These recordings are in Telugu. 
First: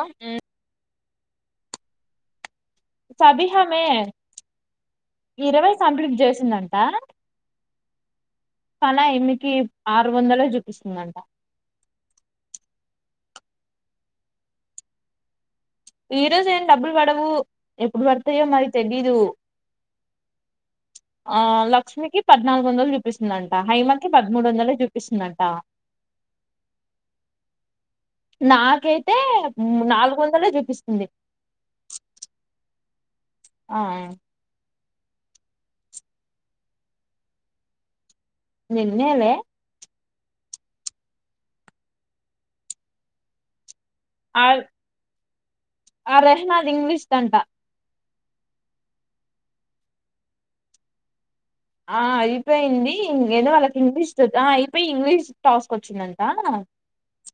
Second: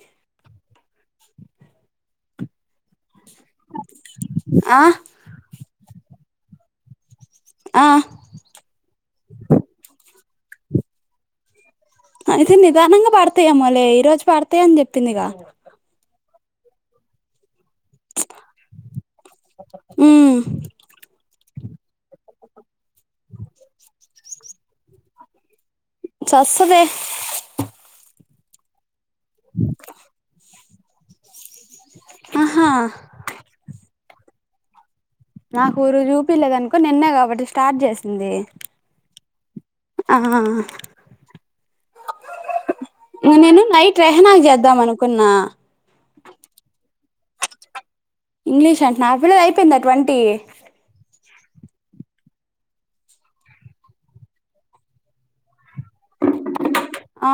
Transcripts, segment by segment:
ఉమ్ సబీహమే ఆ ఇరవై కంప్లీట్ జేసిందంట ఆ కళ ఈమెకి ఆరు వందలే జూపిస్తుందంట అయితే నిదానంగా పడతాయేమోలే ఈ రోజు పాడతాయ అని జెప్పిందిగా ఈ రోజు ఏం డబ్బులు బడవు ఎప్పుడు బడతాయో మరి తెలీదు ఉమ్ ఆ లక్ష్మికి పద్నాలుగు వందలు చూపిస్తుందంట హైమ కి పదమూడు వందలు జూపిస్తుందంట చస్తదే నాకైతే నాలుగు వందలే చూపిస్తుంది ఆహా ఆ నాకు ఊరు చూపిలేదునుకో నిన్నే కాబట్టి స్టార్ట్ చేస్ నిన్నెలే ఆ నేనీ నైట్ క్రహ్నాకు ఆ చేద్దాం అనుకున్నా తంట ఇంగ్లీష్ అంట నాకు కూడా అయిపోయిందా ట్వంటీ ఆ అయిపోయింది ఏదో వాళ్ళకి ఇంగ్లీష్ అయిపోయి ఇంగ్లీష్ టాస్ వచ్చింది అంత ఆ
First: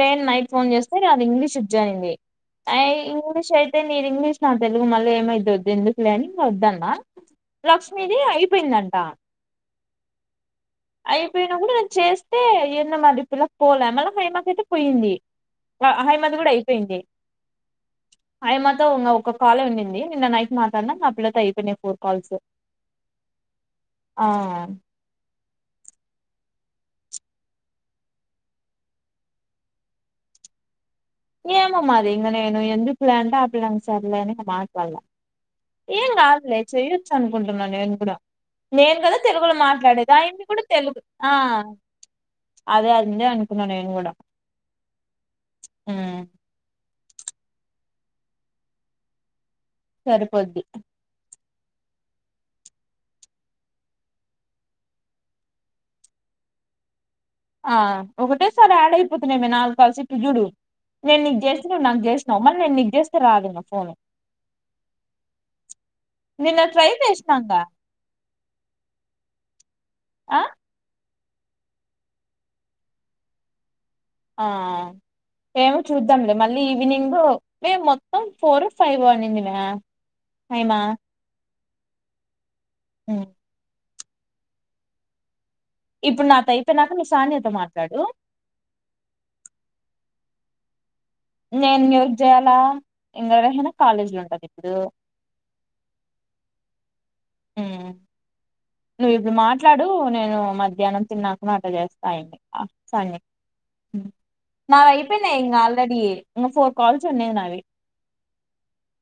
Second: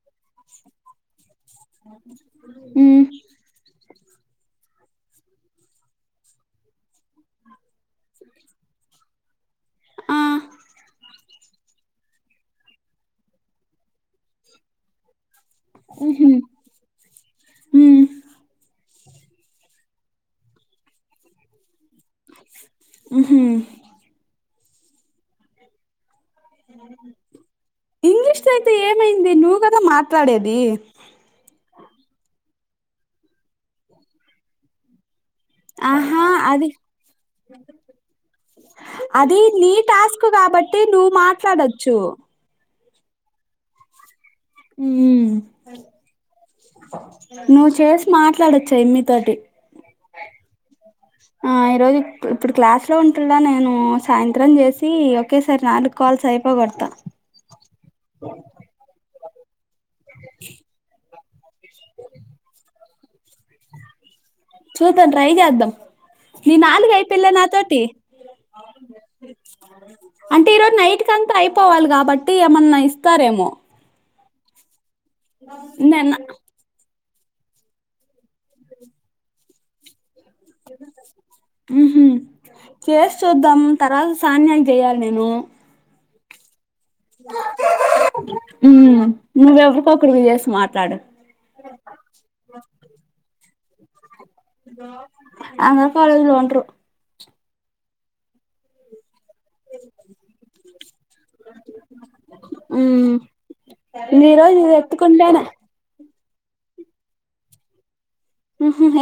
నేను నైట్ ఫోన్ చేస్తే అది ఇంగ్లీష్ అయింది ఆ ఇంగ్లీష్ అయితే నేను ఇంగ్లీష్ నా తెలుగు మళ్ళీ ఏమైతాడో అని వద్దు ఎందుకులే అని ఇగా వద్దన్న లక్ష్మీది అయిపోయిందంట ఆ అయిపోయినా కూడా నేను చేస్తే ఎన్న మరి పిల్లకి పోలే మళ్ళ హైమాక అయితే పోయింది హైమ ది కూడా ఉమ్ అయిపోయింది హైమతో ఒక కాలే ఉండిది నిన్న నైట్ మాట్లాడిన ఆ పిల్లతో అయిపోయింది కాల్స్ ఉహు ఆ ఇంగ్లీష్ కి అయితే ఏమైంది నువ్వు కదా మాట్లాడేది ఏమో మరి ఇంకా నేను ఎందుకులే అంటే ఆ పిల్ల సరిలే అని ఇంకా మాట్లాడలే ఏం ఆహా కాదులే అది చేయొచ్చ అనుకుంటున్న నేను కూడా నేను కదా అది తెలుగులో నీ మాట్లాడేది ఆ టాస్క్ యమ్మీ కూడా కాబట్టి తెలుగు నువ్వు ఆ మాట్లాడొచ్చు అదే అందే అనుకున్నా నేను కూడా ఉం ఉమ్, నువ్వు చేసి మాట్లాడొచ్చు ఆ ఎమి తోటి సరిపోద్ది ఆ ఈరోజు ఇప్పుడు క్లాస్ లో ఉంటుడా నేను సాయంత్రం చేసి ఓకే సారి నాలుగు కాల్స్ అయిపో కొడతా ఆ ఒకటేసారి యాడైపోతున్నామ నాలుగు కాల్స్ ఇప్పుడు చూడు నేను నీకు చేస్త నువ్వు నాకు చేసినావు మళ నేను నీకు చేస్తే రాదు ఇగ ఫోన్ చూద్దాం ట్రై చేద్దాం నీ నిన్న ట్రై నాలుగు అయిపోళ్ళ చేసినాంగా నాతోటి ఆ అంటే ఈరోజు నైట్ కంతా అయిపోవాలి కాబట్టి ఏమన్నా ఇస్తారేమో ఆ ఏమో నిన్న చూద్దాంలే మళ్ళీ ఈవినింగ్ మేము మొత్తం ఫోర్ ఓ ఫైవ్ అనింది మ్యా హైమా ఉహు చేసి ఉమ్. చూద్దాం తర్వాత సాన్యాకి చేయాలి నేను ఇప్పుడు నా త అయిపోయినాక నువ్వు సానియాతో మాట్లాడు కూల్ చేసి మాట్లాడు నేను ఎవరికీ జేయాల ఇంద రెహానా కాలేజీ లో ఉంటది ఇప్పుడు అందరు కాలేజ్ లో ఉండరు ఆ నువ్వు ఇప్పుడు మాట్లాడు నేను మధ్యాహ్నం తిన్నాక అట్ట చేస్తా ఉమ్ సానియాకి ఈ రోజు ఇది నాయి అయిపోయినాయి ఎత్తుకుంటేనే ఇగ ఆల్రెడీ ఫోర్ కాల్స్ ఉన్నవి నావి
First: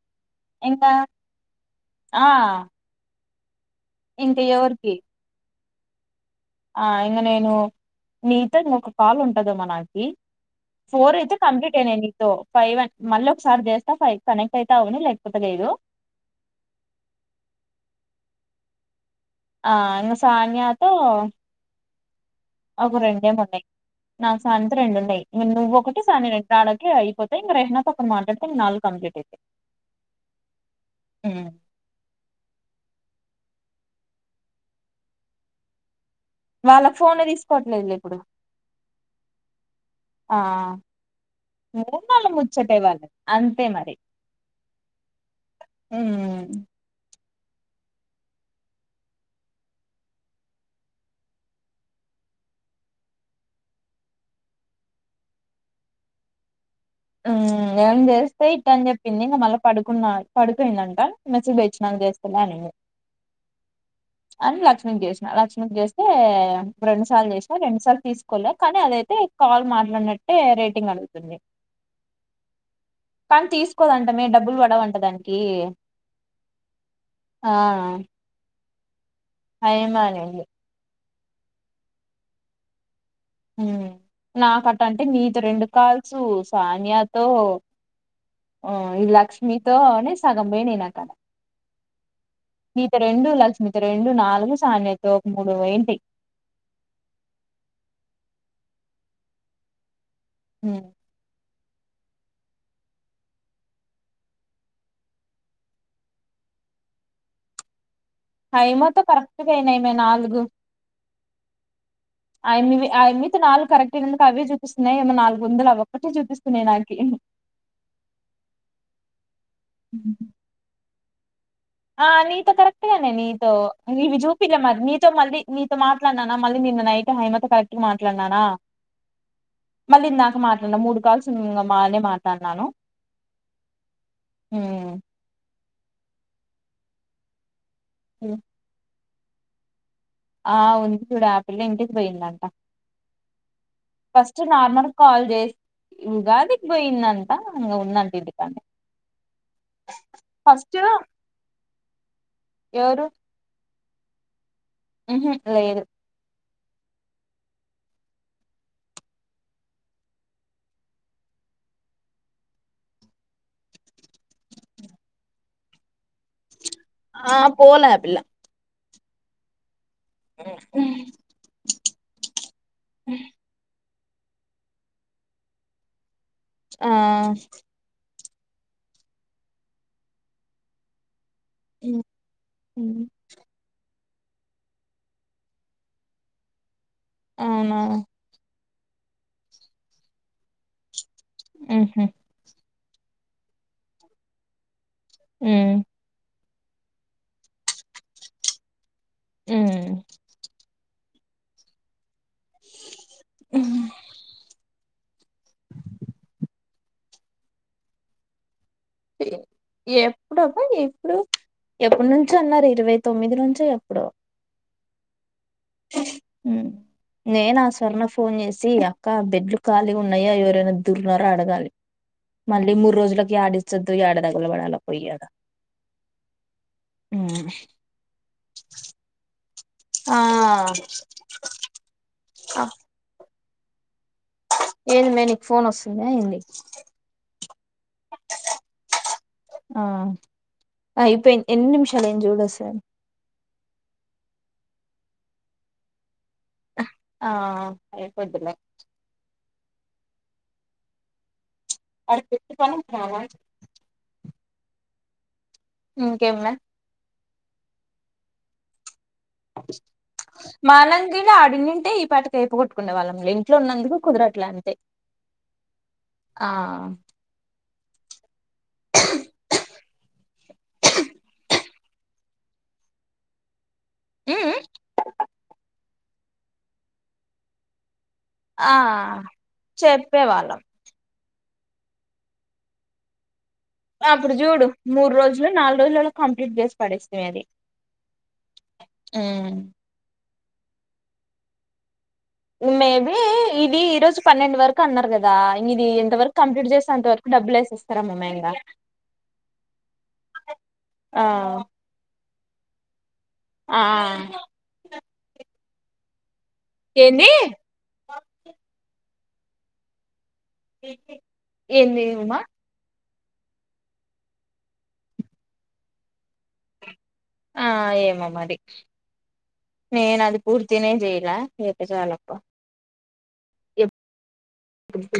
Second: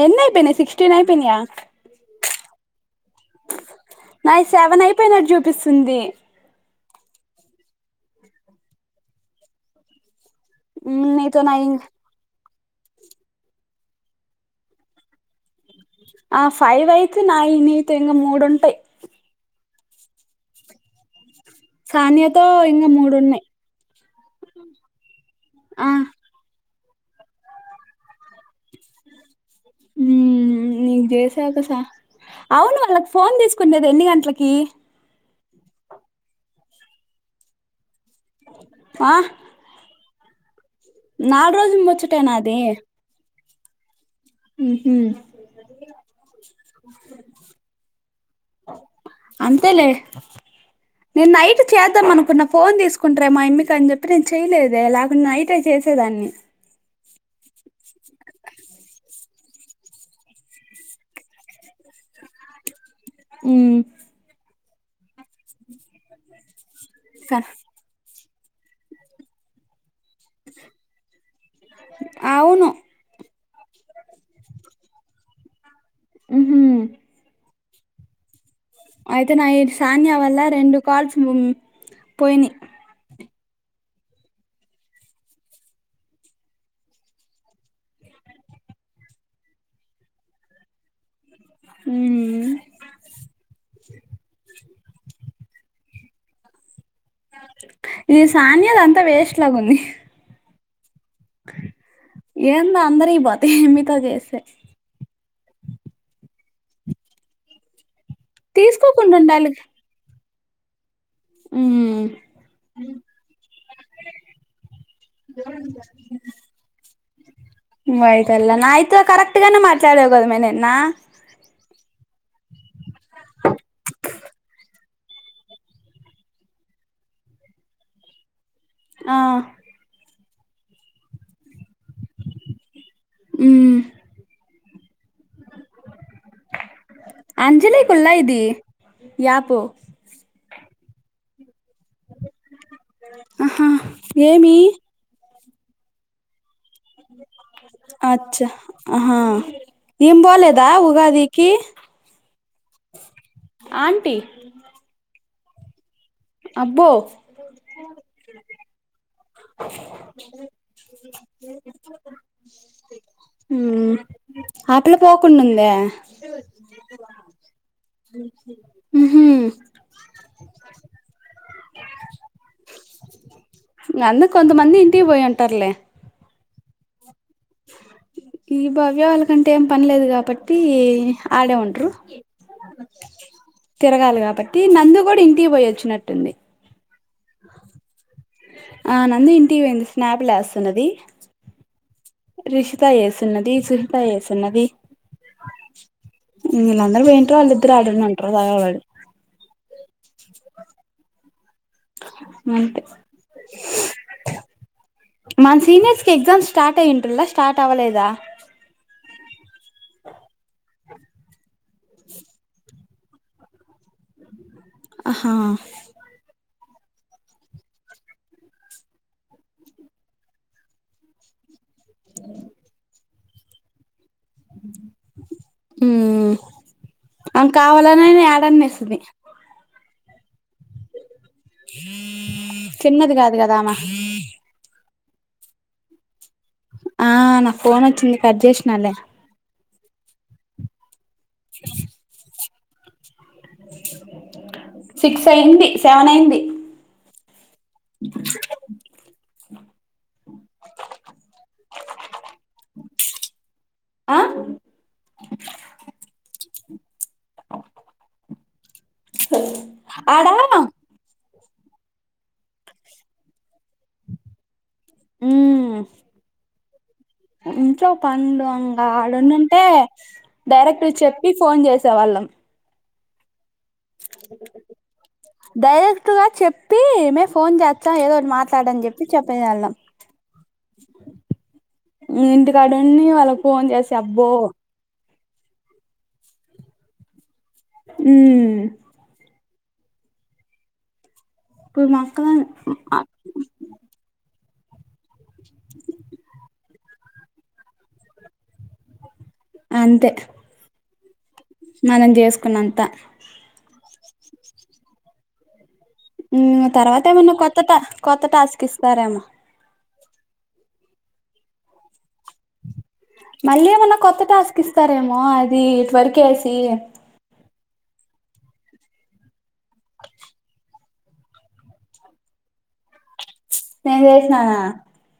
ఎన్నీ అయిపోయినాయి ఇంకా సిక్స్టీన్ అయిపోయినయా ఆ ఇంక నాయి సెవెన్ ఎవరికి అయిపోయినట్టు చూపిస్తుంది ఆ ఇంకా నేను నీతోని ఒక కాల్ ఉంటదేమో నాకీ మ్, ఫోర్ అయితే నీతో నాయి కంప్లీట్ అయినాయి నీతో ఫైవ్ అ మళ్ళీ ఒకసారి చేస్తా ఫైవ్ కనెక్ట్ అయితా అవుని ల ఆ ఫైవ్ అయితే నాయి నీతో ఇంకా మూడు ఉంటాయి ఆ ఇంగ సాన్యాతో సాని ఒక రెండేమో ఉన్నాయి నాకు సానింత రెండు ఉన్నాయి నువ్వు ఆ ఒకటి సానియా రెండు రాడ అయిపోతే ఇక రెహనా తోనా మాట్లాడితే ఇక నాలుగు కంప్లీట్ అయితాయి అవును వాళ్ళు ఫోన్ తీసు కునేది ఎన్ని గంటలకి వాళ్ళకి ఫోన్ తీసుకోవట్లేదులే ఇప్పుడు ఆ ఆ నాలుగు రోజుల మూన్నాళ్ళ ముచ్చటేనా అది ముచ్చటే వాళ్ళు అంతే మరి ఉహు అంతేలే నేను నైట్ చేద్దాం అనుకున్న ఫోన్ తీసుకుంటారేమో ఆ అమ్మికి అని చెప్పి నేను చేయలేదే లేకుంటే నైటే చే సేదాన్ని హ్మ్ ఏం చేస్తే ఇట్ట అని చెప్పింది ఇంకా మళ్ళీ పడుకున్న పడుపోయిందంట మెసేజ్ తెచ్చినాక చేస్తదా నేను హ్మ్ అని లక్ష్మిీకి చేసినా లక్ష్మిీకి చేస్తే రెండు సార్లు కా- చేసిన రెండు సార్లు తీసి కోలే కానీ అదైతే కాల్ మాట్లాడినట్టే రేటింగ్ అడుగుతుంది అవును పని తీసుకోదంటమే డబ్బులు పడవంట దానికి ఊహూ ఆ అయితే నాయి అయమ్మ సానియా అనింది వల్ల రెండు కాల్స్ పోయినియ్ హ్మ్ నాకట్టంటే నీతో రెండు కాల్సు సానియాతో ఆ ఈ లక్ష్మితోనే సగం పోయినియి నా కాల ఉమ్ నీతో రెండు లక్ష్మితో రెండు నాలుగు సానియాతో ఒకటి మూడు పోయింటి ఈ సానియా దంతా వేస్ట్ లాగా ఉంది హ్మ్ ఏందో అందరియి పోతయి మీతో చేస్తే హైమాతో తీసుకోకుండా కరెక్ట్గా అయినాయమయి నాలుగు హ్మ్ ఆ యమ్మివి ఆ యమ్మి తో నాలుగు కరెక్ట్ అయినందుకు అవే చూపిస్తున్నాయి ఏమో నాలుగు వందలు అవొక్కటే చూపిస్తున్నాయి నాకి వయితల్లె నాయితే కరక్ట్గానే మాట్లాడావు కదమ్మాయ్ నిన్న ఆ నీతో కరెక్ట్గానే నీతో నీవి చూపిలే మరి నీతో మళ్ళీ నీతో మాట్లాడినానా మళ్ళీ నిన్న నైట్ హైమాతో కరెక్ట్ గా మాట్లాడినాన ఆ ఇంకా మాట్లాడల మూడు కాల్స్ ఉన్నాయి ఇంగ బానే మాట్లాడినాను హ్మ్ హ్మ్ అంజలికులా ఇది యాపు ఆ ఉంది కూడా ఇంటికి పోయిందంట ఆహా ఫస్ట్ ఏమి నార్మల్ కాల్ చేస్ ఉగాదికి పోయిందంట ఇంగ ఉందంట ఇంటి కాడ ఈమె పోలేదా ఉగాదికి ఎవరు ఆంటీ ఊహూ లేదు అబ్బో హ్మ్ ఆ పిల్ల పోకుండుంద ఆ పోలే ఆ పిల్ల ఊహూ అ అందరు కొంతమంది ఇంటి పోయి ఉంటర్లే ఆ ఈ భవ్య వాళ్ళ కంటే ఏం పనిలేదు కాబట్టి ఆడే ఉంట్రు తిరగాలిగ కాబట్టి నందు కూడ ఇంటికి పోయిొచ్చినట్టుంది అవున ఆ నంది ఇంటిక్ పోయింది స్నాప్ లేస్తున్నది ఊహు రిషిత వస్తున్నది సుహిత వస్తున్నది ఉ వీళ్ళందరూ పోయింటరు వాళ్ళిద్దరు ఆడ ఉండి ఉంటారు సాగ వాళ్ళు ఉమ్ అంతే మన సీనియర్స్ కి ఎగ్జామ్స్ స్టార్ట్ అయ్యంటు ల్లా స్టార్ట్ అవ్వలేదా ఎప్పుడబ్బ ఎప్పుడు ఎప్పుడ్నుంచి అన్నారు ఇరవై తొమ్మిది నుంచి ఎప్పుడో అహా ఉమ్ నేను ఆ స్వర్ణ ఫోన్ చేసి అక్క బెడ్లు ఖాళీగ ఉన్నాయా ఎవరైనా దుర్నార అడగాలి మళ్ళీ మూడ్ రోజులకి ఆడిస్తుది [inaudible] అం కావాలనె యాడన్నేస్తుంది ఆ ఆ, తిన్నది కాదు కదామా ఏంది మె నీక్ ఫోన్ వస్తుంద ఏంది ఆ నా క్ ఫోన్ వచ్చింది కట్ చేసినాలే ఆ అయిపోయింది. ఎన్ని నిమిషాల అయింది. చూడు ఒక సారి సిక్స్ అయింది సెవెన్ అయింది ఆ అయిపోద్దిలే అ [unintelligible] ఆ ఇకేం లె ఆడా మనం కూడా ఆడుండింటే ఈ పాటకి ఐపో కొట్టుకునే వాళ్ళం లేంటి ఇంట్లో ఉన్నందుకు కుదరట్ల అంతే ఉమ్ ఆ ఇంట్లో పండు అంగా ఆడు ఉండుంటే డైరెక్ట్ చెప్పి ఫోన్ చేసి సెవాళ్ళం ఉమ్ డైరెక్ట్గా చెప్పి మే ఫోన్ చేస్ త ఏదోటి ఆ మాట్లాడని చెప్పి చెప్పని వెళ్ళం చెప్పేవాళ్ళం ఇంటి కాడ ఉండి వాళ్ళ అప్పుడు చూడు మూడు రోజులో నాలుగు రోజులలో కంప్లీట్ చేసి పడేస్తుంది అది ఉమ్ కుర్మా మేబీ ఇది ఈ రోజు పన్నెండు వరకు అన్నారు కదా ఇది ఇంతవరకు కంప్లీట్ చేస్త అంత వరకు డబ్బులు వేసేస్తారా మ్ మైన్ గా అంతె మనం చేస్కున్నంత ఆ మ్ తర్వాత ఏంది ఏమన్న కొత్త ట కొత్త టాస్క్ ఇస్తారేమో ఏంది ఉమా మళ్ళీ ఏమన్నా కొత్త టాస్క్ ఇస్తారేమో అది ఇటు వర్కేసి ఆ ఏమో మరి నేనది పూర్తినే చేయ్లా ఏత్తే చాలప్ప నేన్ చేస్నానా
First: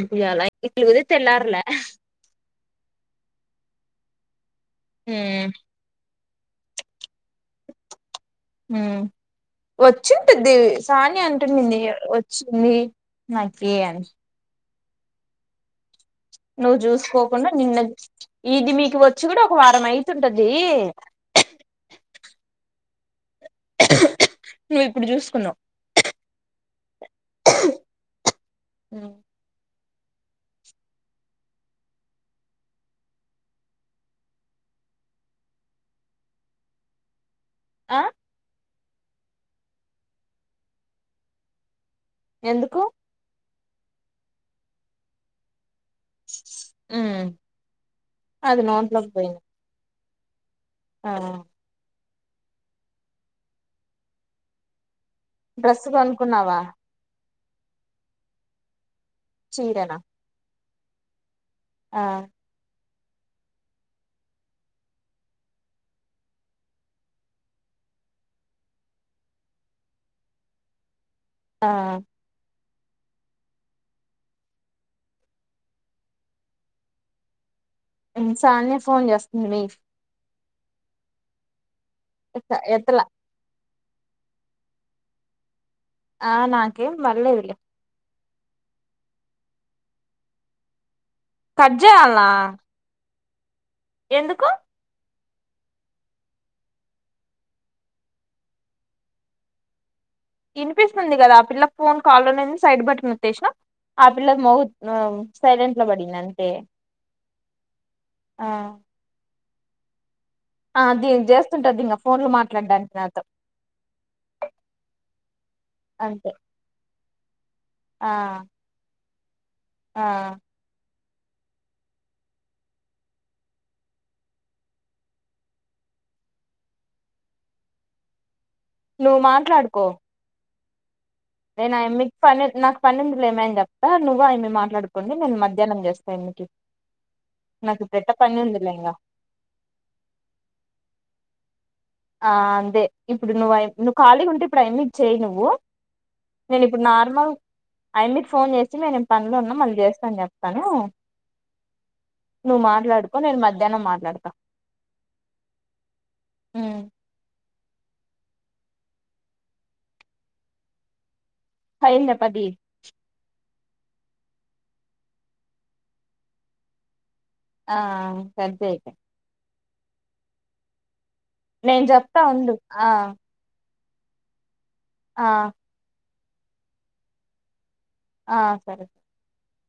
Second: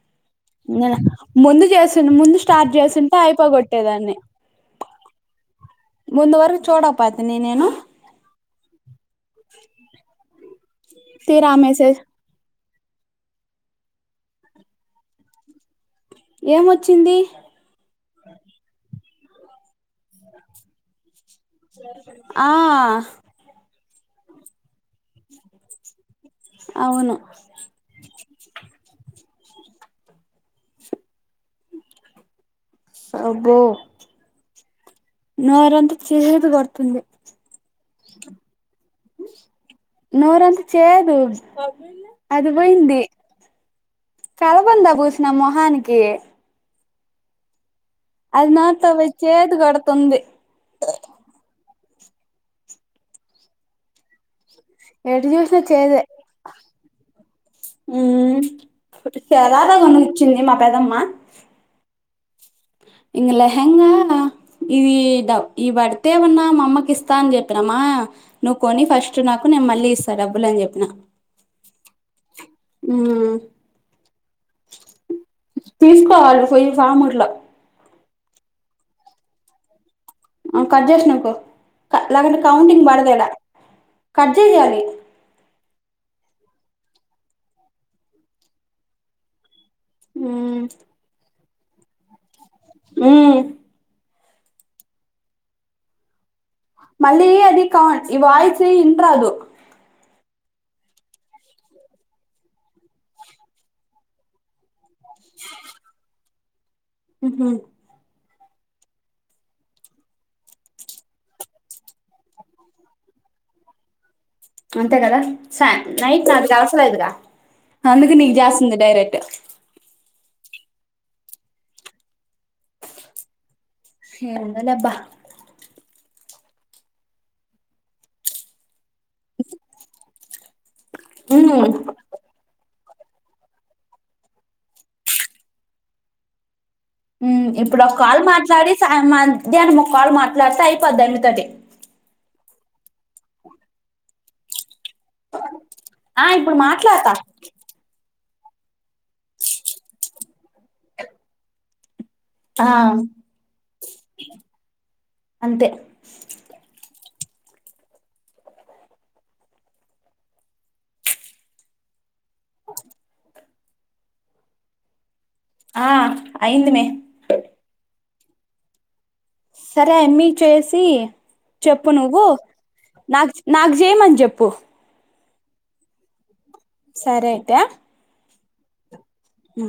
ఇయ్యాల నెనా ఇలుగుతే తెల్లార్లే ముందు చేసు ముందు స్టార్ట్ చేసుంటే అయిపోగొట్టేదాన్ని హ్మ్మ్ ముందు వరకు చూడ నేను మ్మ్హ్ వచ్చింటుద్ది తీరా సానియాంటుండింది మెసేజ్ వచ్చి ంది నైట్ ఫ్రీయేనేష్ నువ్వు ఏమొచ్చింది జూసుకోకుండా నిన్న ఇది మీకు వచ్చి కూడా ఒక వారం అయితుంటదీ ఆ [inaudible] నువిప్పుడు జూసుకున్నవ్ అవును అబ్బో నోరంత చేదు గొడుతుంది ఆ నోరంత చేదు అది ఎందుకు బొయింది కలబందా బూసిన మొహానికీ ఊ అది నోట్లో బోయి చేదు గొడుతుంది ఆ ఎటు జూసినా డ్రెస్ చేదే కొనుక్కున్నావా ఉమ్మ్మ్ శారార చీరనా గమనిచ్చింది మా పెదమ్మ ఆ ఇంగ లెహెంగా ఇదీ దబ్ ఇయిబడ్తేమన్నా మామ్మకిస్తా అని జెప్పినమా నువ్వు కొని ఫస్ట్ నాకు నేను మళ్ళీ ఇస్తా డబ్బులని జెప్పిన ఆ ఊ తీసుకోవాలి ఫొయ్యి ఫామ్ ఇట్లా ఉమ్ సాన్వీ ఫోన్ జాస్తుంది మీ ఆ కట్ జేష్ నొక్కు లేకుంటే కౌంటింగ్ ఎత్తలా బడదేడ కట్జే సెయాలి ఆ నాకేం బడ్లేదులే ఊ కట్జేయాల్నా ఊ ఎందుకు మళ్లీ అది కౌన్ ఈ వాయిసి ఇంట్రాళ్ళు ఇనిపిస్తుంది గదా ఆ పిల్ల ఫోన్ కాల్ను నేను సైడ్ బటనొత్తేష్న ఆ పిల్లది మోగు సైలెంట్ల పడింధంతే ఉహ్హూ ఆ ఆ దెగ్ జేస్తుంటంద్దింగ ఫోన్లు మాట్లాడ్డానికి నాతో అంతే కదా సా నైట్ అంతే నాకు జాస్తలేదుగా ఆ అందుకు నీక్ జాస్తుంది డైరెక్ట్ ఆ ఏవున్నదబ్బా నువ్వు మాట్లాడుకో ఉమ్ నేనా యమ్మికి పని నాక్ పనిందిలేమీ అన్జెప్తా నువ్వు ఆయమ్మీ మాట్లాడుకొండి నేన్ మధ్యాహ్నం జేస్త నీకి మ్మ్ ఇప్పుడోక్కాల్ మాట్లాడి సా ఇంగ మధ్యాహ్నం ఒక్కాల్ మాట్లాడితే అయిపోద్దాయమ్మితోటి ఆ అంతే ఇప్పుడు అయ్ నువ్వు నువ్ ఖాళీగా ఉంట ఇప్పుడు అఎన్ని చేయి నువ్వు ఆ నేను ఇప్పుడు మాట్లాడతా నార్మల్ అయమ్మీ ఫోన్ చేసి నేనేం పనులో ఉన్నాం మళ్ళీ చేస్తాని చెప్తాను నువ్వు ఆ మాట్లాడుకో నేను మధ్యాహ్నం మాట్లాడతా అంతే ఉమ్ అయ్యిందా పది ఆ అయింది మే ఆ సద్దేసా సరే ఎమి చేసి నేను చెప్పు చెప్తా నువ్వు ఉండు ఆ నాకు నాకు చేయమని చెప్పు ఆ సరే అయితే ఆ సరే ఊ